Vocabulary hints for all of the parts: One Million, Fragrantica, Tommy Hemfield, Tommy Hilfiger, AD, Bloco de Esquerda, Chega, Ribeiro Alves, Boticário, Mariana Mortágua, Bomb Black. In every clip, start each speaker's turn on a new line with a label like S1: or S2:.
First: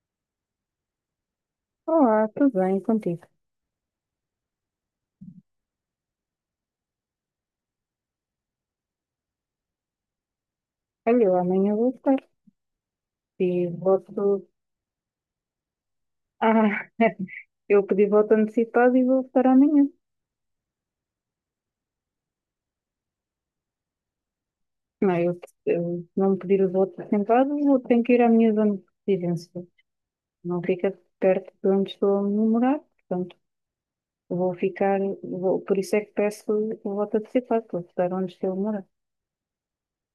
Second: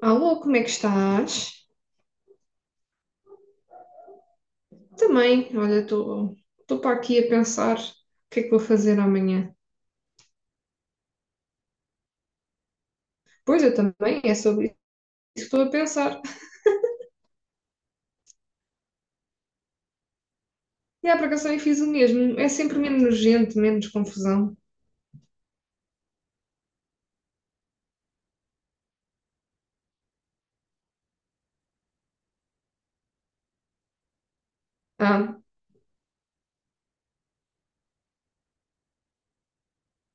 S1: Alô, como é que estás?
S2: Olá, tudo bem contigo?
S1: Também, olha, estou para aqui a pensar o que é que vou fazer amanhã.
S2: Olha, eu amanhã vou estar. E
S1: Pois eu também, é
S2: voto.
S1: sobre isso que estou a pensar.
S2: Ah, eu pedi voto antecipado e vou votar amanhã.
S1: E a para eu fiz o mesmo. É sempre menos gente, menos confusão.
S2: Não, eu, eu não pedir o voto antecipado, vou ter que ir à minha zona de residência. Não fica perto de onde estou a morar, portanto, vou ficar.
S1: Ah,
S2: Vou, por isso é que peço o voto antecipado, para votar onde estou a morar.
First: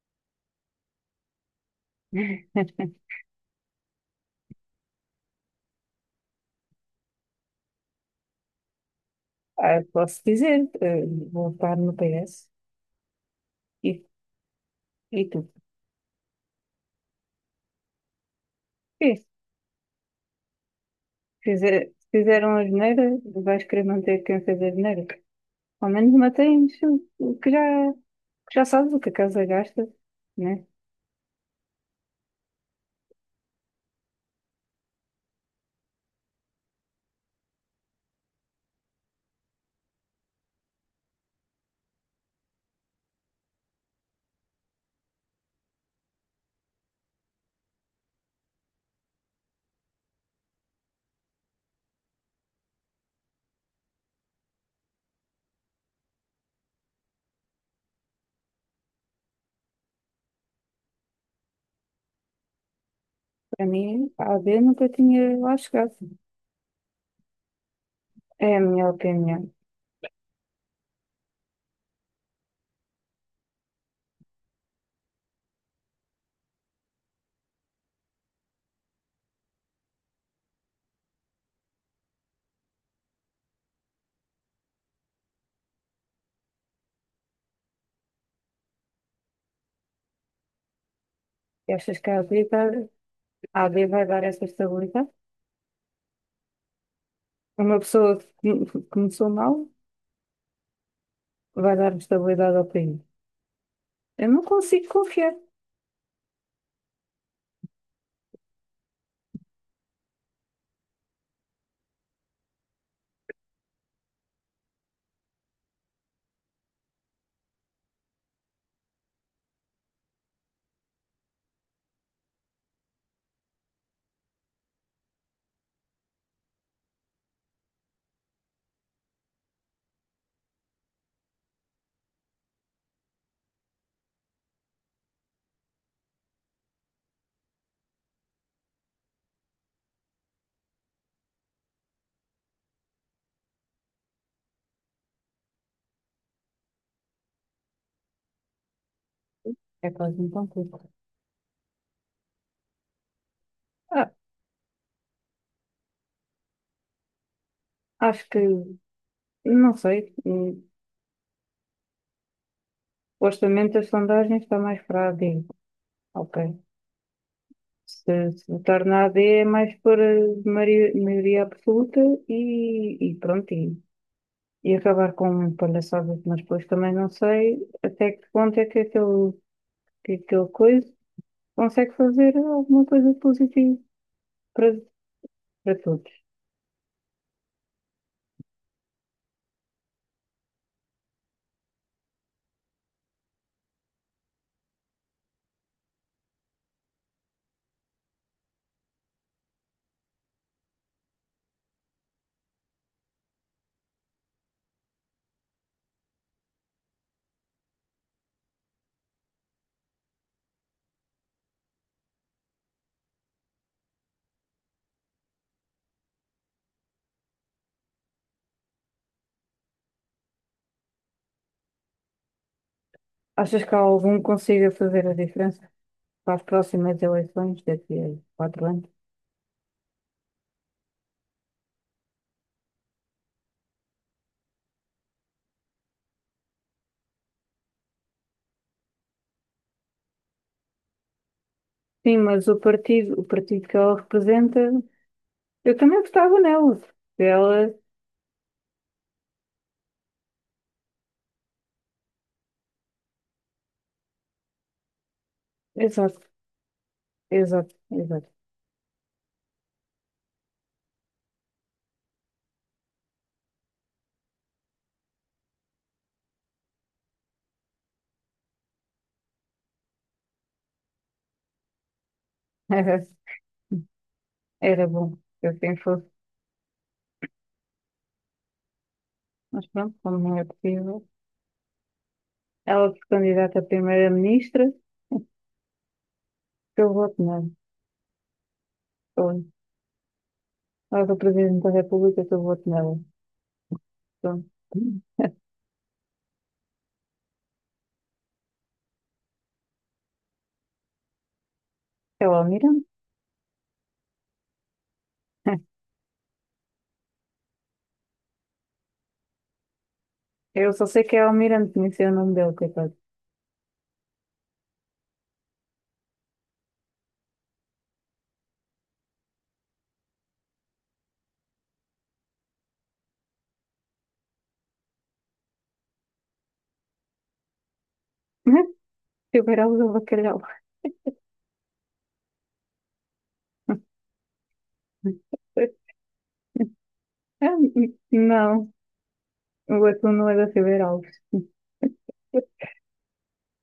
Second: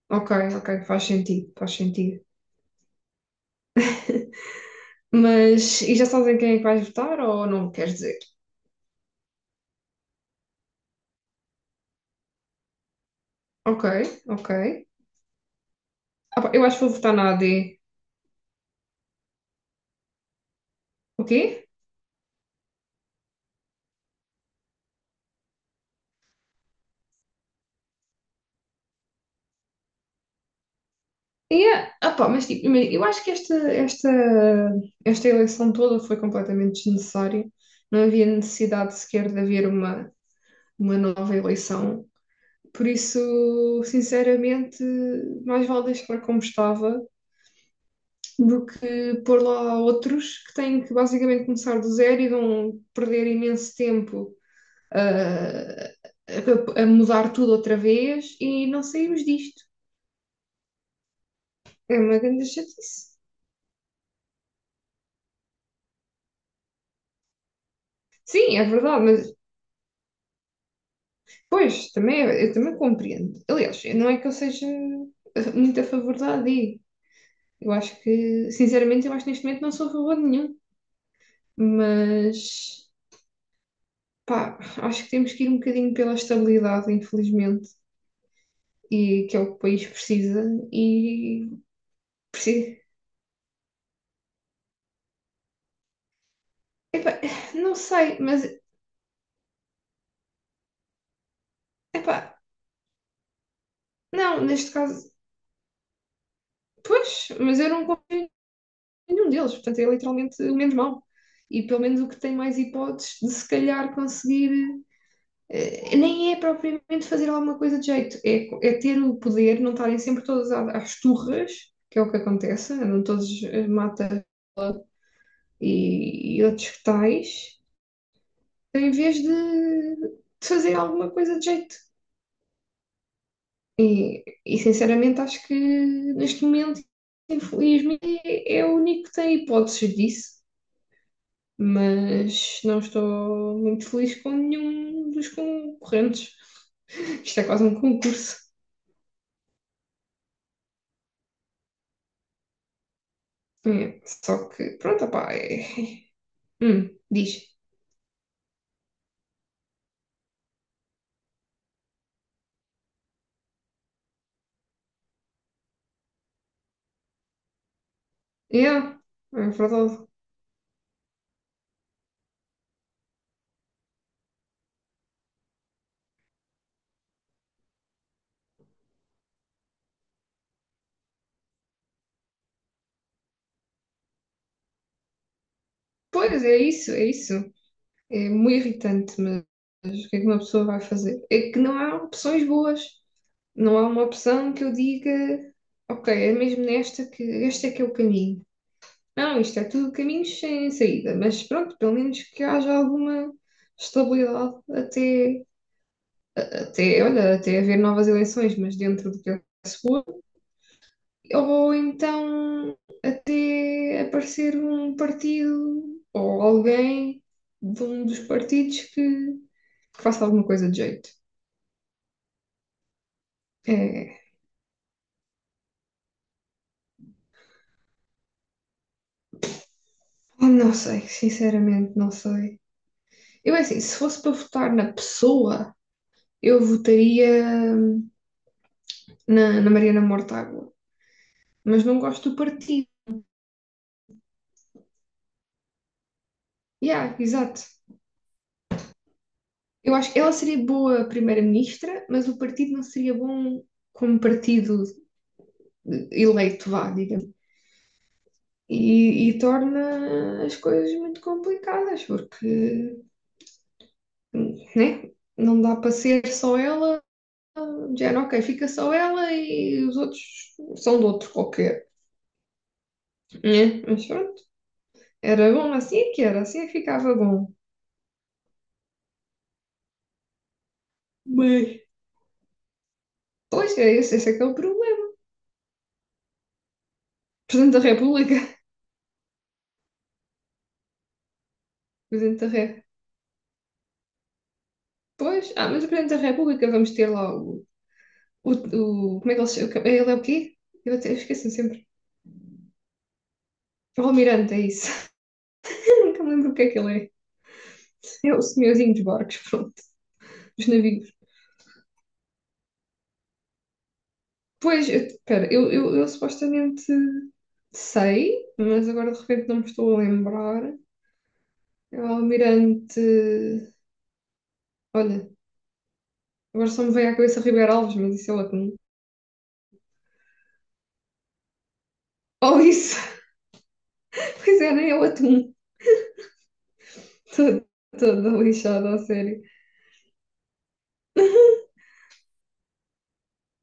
S1: ok, ok, faz sentido, faz sentido. Mas, e já sabes em quem é que vais votar ou não queres dizer?
S2: Ah, posso dizer, vou votar no PS.
S1: Ok,
S2: E,
S1: ok.
S2: e tu?
S1: Ah, pá, eu acho que vou votar na AD.
S2: Sim,
S1: O quê?
S2: se fizeram a geneira, vais querer manter quem fez a geneira. Ao menos mantens o que já, que já sabes o que a casa gasta, né?
S1: Yeah. Ah, pá, mas tipo, imagina, eu acho que esta eleição toda foi completamente desnecessária. Não havia necessidade sequer de haver uma nova eleição. Por isso, sinceramente, mais vale deixar como estava do que pôr lá outros que têm que basicamente começar do zero e vão perder imenso tempo ah, a mudar tudo outra vez e não saímos disto. É uma grande chatice.
S2: Para mim, a AD nunca tinha lá chegado. É
S1: Sim,
S2: a
S1: é
S2: minha
S1: verdade.
S2: opinião.
S1: Pois, também, é, eu também compreendo. Aliás, eu- não é que eu seja muito a favor da AD. Eu acho que, sinceramente, eu acho que neste momento não sou a favor de nenhum. Mas, pá, acho que temos que ir um bocadinho pela estabilidade, infelizmente, e que é o que o país precisa. E,
S2: E achas que a
S1: precisa.
S2: a AB vai dar essa estabilidade?
S1: Epá, não
S2: Uma pessoa
S1: sei, mas,
S2: que que começou mal vai dar
S1: epá,
S2: estabilidade ao país. Eu
S1: não,
S2: não
S1: neste
S2: consigo
S1: caso,
S2: confiar.
S1: pois, mas eu não confio em nenhum deles. Portanto, é literalmente o menos mau. E pelo menos o que tem mais hipóteses de se calhar conseguir. Nem é propriamente fazer alguma coisa de jeito, é, é ter o poder, não estarem sempre todas à- às turras, que é o que acontece, andam todos mata e outros tais, em vez de fazer alguma coisa de jeito. E, sinceramente acho que neste momento, infelizmente, é o único que tem hipóteses disso, mas não estou muito feliz com nenhum dos concorrentes. Isto é quase um concurso.
S2: É quase um concurso.
S1: É,
S2: Ah,
S1: só que, pronto, opá, é... diz.
S2: acho que, não sei, supostamente as sondagens está mais para a AB. Ok. Se votar na
S1: Yeah,
S2: AD é
S1: é
S2: mais por
S1: verdade.
S2: maioria absoluta e pronto, e acabar com palhaçadas, mas depois também não sei até que ponto é que que aquele coisa consegue fazer alguma coisa positiva para, para todos.
S1: Pois, é isso, é isso. É muito irritante, mas o que é que uma pessoa vai fazer? É que não há opções boas. Não há uma opção que eu diga, ok, é mesmo nesta que este é que é o caminho. Não, isto é tudo caminhos sem saída, mas pronto, pelo menos que haja alguma estabilidade até, até, olha, até haver novas eleições, mas dentro do que é seguro ou então até aparecer um partido ou alguém de um dos partidos que faça alguma coisa de jeito.
S2: Achas que há algum
S1: É,
S2: que consiga fazer a diferença para as próximas eleições daqui a quatro anos?
S1: não sei, sinceramente, não sei. Eu, é assim, se fosse para votar na pessoa, eu votaria na Mariana Mortágua, mas não
S2: Sim,
S1: gosto do
S2: mas
S1: partido.
S2: o partido que ela representa, eu também gostava nela.
S1: Yeah, exato.
S2: Ela,
S1: Eu acho que ela seria boa primeira-ministra, mas o partido não seria bom como partido
S2: exato,
S1: eleito, vá, digamos.
S2: exato.
S1: E, e torna as coisas muito complicadas, porque, né, não dá para ser só ela, de género, ok, fica só ela e os outros são de outro qualquer, né? Mas pronto,
S2: Era bom que
S1: era bom
S2: assim
S1: assim
S2: fosse,
S1: é que era, assim é que ficava bom.
S2: mas pronto, como não é possível.
S1: Mas,
S2: Ela se candidata a
S1: pois, é esse, esse é que é o
S2: primeira-ministra,
S1: problema.
S2: eu voto nela.
S1: Presidente da República,
S2: Ou ela é o presidente da República, eu
S1: Presidente da
S2: voto
S1: República.
S2: nela. Pronto.
S1: Pois, ah, mas o Presidente da República vamos ter lá o- como é que ele se chama? Ele é o quê? Eu até esqueço sempre.
S2: É o Almirante.
S1: O Almirante, é isso. Nunca me lembro o que é que ele é. É o senhorzinho dos barcos, pronto, dos
S2: Eu só sei
S1: navios.
S2: que é o Almirante, nem sei o nome dele, coitado.
S1: Pois, espera, eu supostamente sei, mas agora de repente não me estou a lembrar. É o almirante. Olha, agora só me veio à cabeça Ribeiro Alves, mas isso é o atum.
S2: Figueiredo do Bacalhau.
S1: Oh, isso! Pois é, nem é o
S2: Ah,
S1: atum. Estou toda
S2: não,
S1: lixada, a sério.
S2: o atum não é da Figueiredo.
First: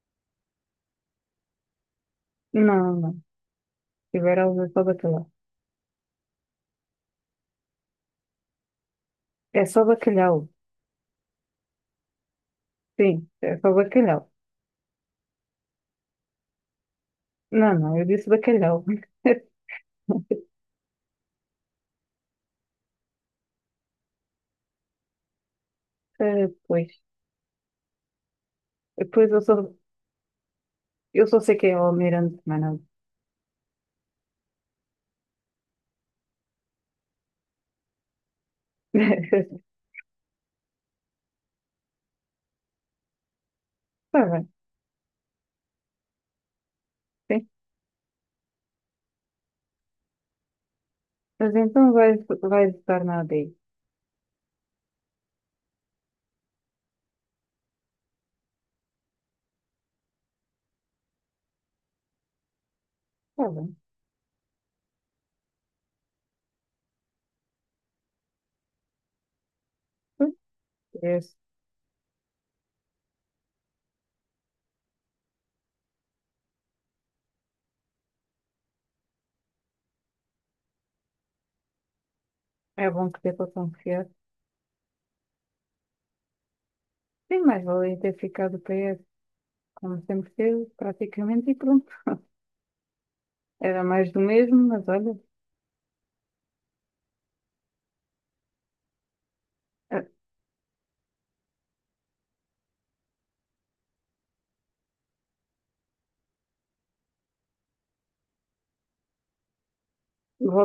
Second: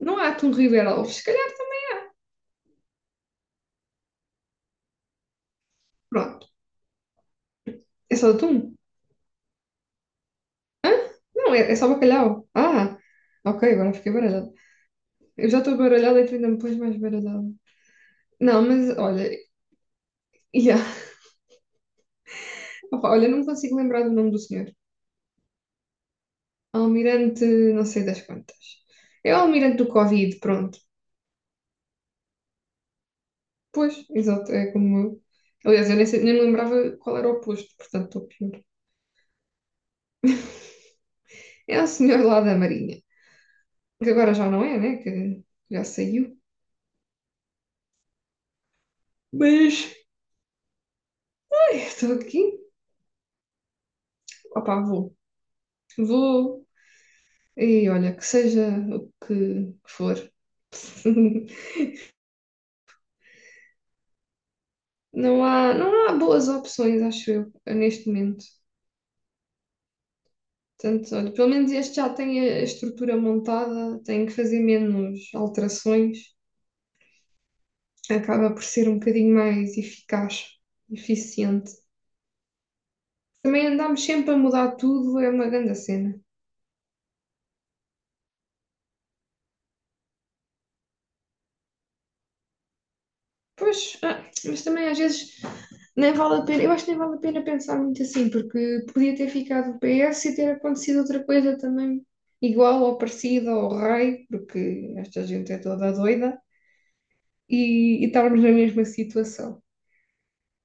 S1: Não há atum Ribeiro Alves, se calhar também.
S2: Não, não. Figueiredo é só bacalhau.
S1: Pronto, é só atum?
S2: É só bacalhau.
S1: Hã? Não, é, é só bacalhau. Ah,
S2: Sim, é
S1: ok,
S2: só
S1: agora fiquei
S2: bacalhau.
S1: baralhada. Eu já estou baralhada e tu ainda me pões mais baralhada.
S2: Não, não, eu disse
S1: Não,
S2: bacalhau.
S1: mas olha, yeah. Opa, olha, não me consigo lembrar do nome do senhor.
S2: Ah, pois,
S1: Almirante, não sei das quantas.
S2: Depois
S1: É o
S2: eu só,
S1: almirante do Covid, pronto.
S2: eu só sei que é o almirante, mas não.
S1: Pois, exato, é como eu. Aliás, eu nem, sei- nem me lembrava qual era o posto, portanto estou pior. É o senhor lá da Marinha, que
S2: Está
S1: agora
S2: bem,
S1: já não é, né? Que já saiu.
S2: sim.
S1: Mas
S2: Mas
S1: ai, estou aqui.
S2: vai estar na ADI.
S1: Opa, vou. Vou. E olha, que seja o que for.
S2: Está bem.
S1: Não há, não há boas opções, acho eu, neste momento. Portanto,
S2: Pois,
S1: olha, pelo menos este já tem a estrutura montada, tem que fazer menos alterações, acaba por ser um bocadinho mais eficaz, eficiente.
S2: é, é bom que dê para
S1: Também andámos
S2: confiar.
S1: sempre a mudar tudo, é uma grande cena.
S2: Sim, mas valia ter ficado PS, como sempre teve, praticamente, e pronto. Era
S1: Pois,
S2: mais do
S1: ah,
S2: mesmo,
S1: mas
S2: mas
S1: também às
S2: olha,
S1: vezes nem vale a pena, eu acho que nem vale a pena pensar muito assim, porque podia ter ficado o
S2: eh,
S1: PS e ter acontecido outra coisa também igual ou parecida ao rei, porque esta gente é toda doida, e estarmos na mesma situação.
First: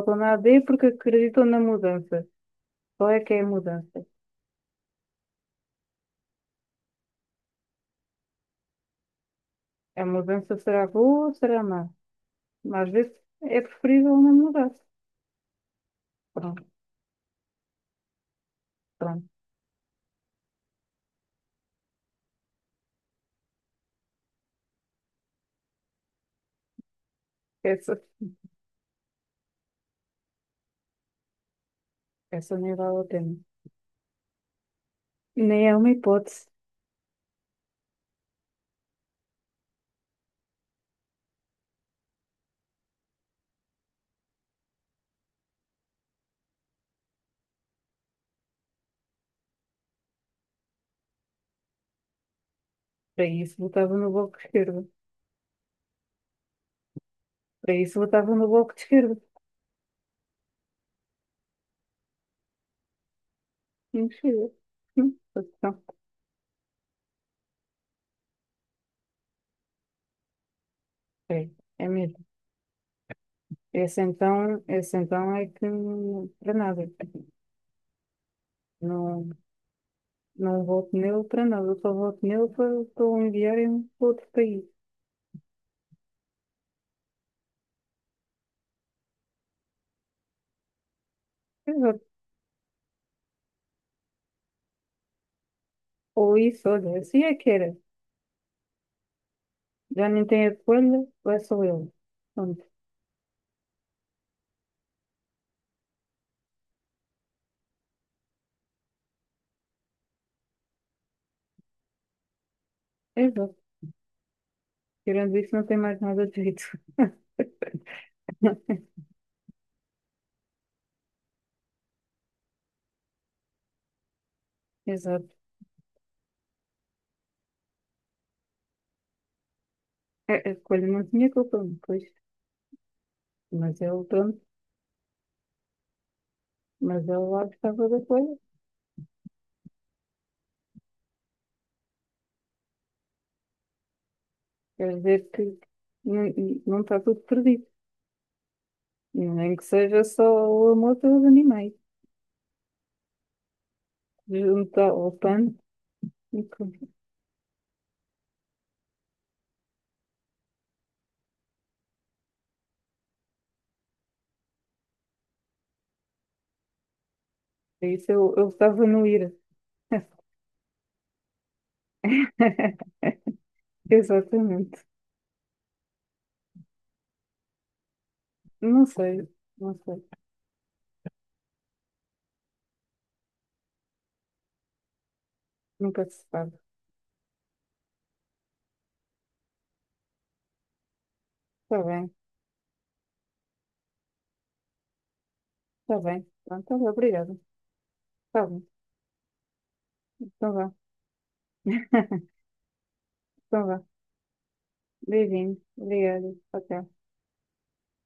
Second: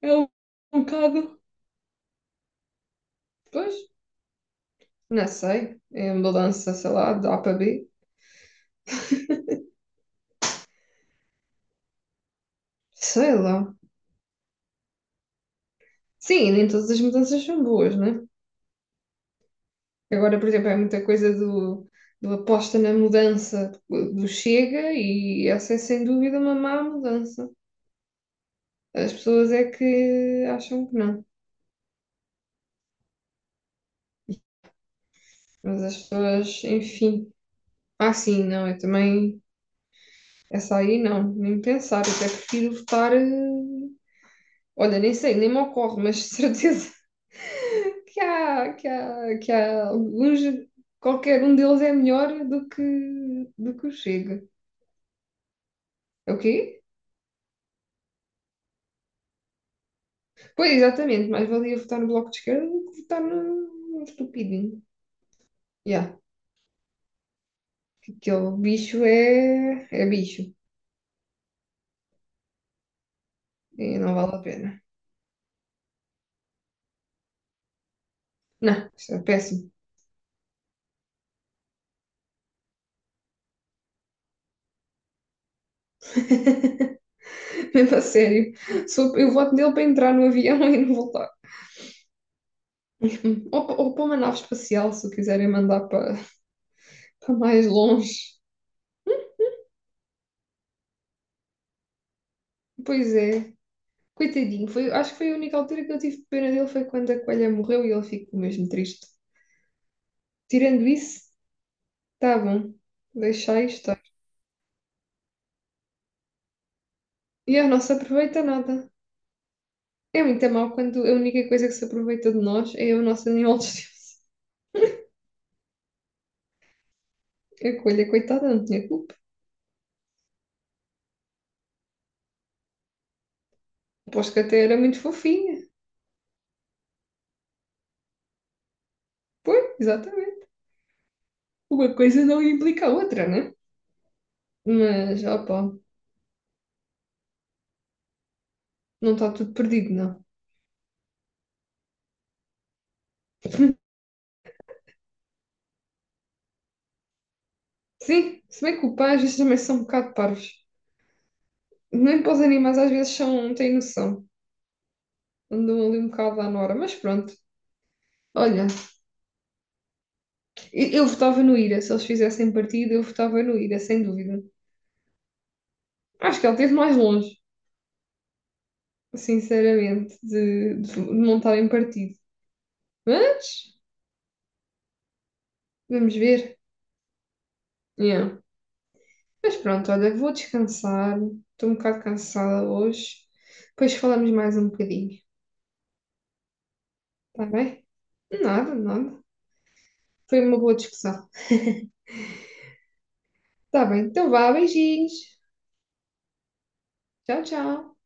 S1: É
S2: na AD
S1: um
S2: porque
S1: bocado.
S2: acreditou na mudança. Qual é que é a
S1: Pois,
S2: mudança?
S1: não sei. É a mudança, sei lá, de A para B.
S2: A mudança será boa ou será má? Mas às vezes
S1: Sei
S2: é
S1: lá.
S2: preferível não mudar.
S1: Sim,
S2: Pronto,
S1: nem todas as mudanças são boas, né?
S2: pronto.
S1: Agora, por exemplo, é muita coisa do aposta na mudança do Chega e essa é sem dúvida uma má mudança.
S2: Essa,
S1: As pessoas é que acham que não.
S2: essa nem vale a pena. Nem é
S1: Mas
S2: uma
S1: as
S2: hipótese.
S1: pessoas, enfim. Ah, sim, não, eu também. Essa aí não, nem pensar. Eu até prefiro votar. Olha, nem sei, nem me ocorre, mas de certeza que há alguns, qualquer um deles é melhor
S2: Para isso
S1: do que o
S2: votava no bloco
S1: Chega.
S2: de esquerda.
S1: É o quê?
S2: Para isso votava no bloco de esquerda.
S1: Pois, exatamente, mais valia votar no Bloco de Esquerda do que votar num
S2: Não chega.
S1: estupidinho.
S2: Hum, então,
S1: Yeah, aquele bicho é, é bicho
S2: É, é mesmo.
S1: e não vale a pena.
S2: Esse então é que não- para nada.
S1: Não, isso é
S2: Não,
S1: péssimo.
S2: não voto nele para nada. Eu só voto nele para, para o enviarem para outro país.
S1: Mesmo a sério. Sou- eu voto nele para entrar no avião e não voltar.
S2: Exato.
S1: Ou, pa- ou para uma nave espacial, se o quiserem mandar para,
S2: Ou isso, olha, assim é
S1: para
S2: que
S1: mais
S2: era.
S1: longe.
S2: Já nem tem a escolha, vai só ele. Pronto.
S1: Pois é. Coitadinho, foi, acho que foi a única altura que eu tive pena dele foi quando a coelha morreu e ele ficou mesmo triste. Tirando isso, tá bom,
S2: Exato.
S1: deixai estar.
S2: Tirando isso, não tem mais nada de jeito.
S1: E ele não se aproveita nada. É muito mau quando a única coisa que se aproveita de nós é o nosso animal de estimação.
S2: Exato.
S1: A coelha, coitada, não tinha culpa.
S2: A escolha não tinha culpa, pois. Mas ele,
S1: Aposto que
S2: pronto.
S1: até era muito fofinha.
S2: Mas ele lá gostava da coisa.
S1: Pois, exatamente. Uma coisa não implica a outra, né?
S2: Quer
S1: Mas,
S2: dizer que
S1: opa,
S2: não, não está tudo perdido.
S1: não está tudo
S2: Nem que
S1: perdido,
S2: seja só
S1: não.
S2: o amor pelos animais. Junto ao pano. E com-
S1: Sim, se bem que o pai às vezes também são um bocado parvos. Nem para os animais às vezes são, têm noção. Andou ali um bocado à Nora, mas pronto.
S2: Eu
S1: Olha,
S2: estava no IRA.
S1: eu votava no Ira, se eles fizessem partido, eu votava no Ira, sem dúvida.
S2: Exatamente.
S1: Acho que ele esteve mais longe,
S2: Não sei, não sei.
S1: sinceramente, de montar em partido. Mas,
S2: Nunca
S1: vamos
S2: se sabe.
S1: ver. Yeah. Mas pronto, olha, vou descansar, estou um
S2: Está
S1: bocado
S2: bem,
S1: cansada hoje. Depois falamos mais um bocadinho,
S2: está bem. Pronto, tá bem, obrigada.
S1: está bem?
S2: Está bem,
S1: Nada, nada. Foi
S2: então
S1: uma
S2: vá.
S1: boa discussão.
S2: Então vá.
S1: Está bem, então vá, beijinhos.
S2: Beijinho. Obrigada. Até.
S1: Tchau, tchau.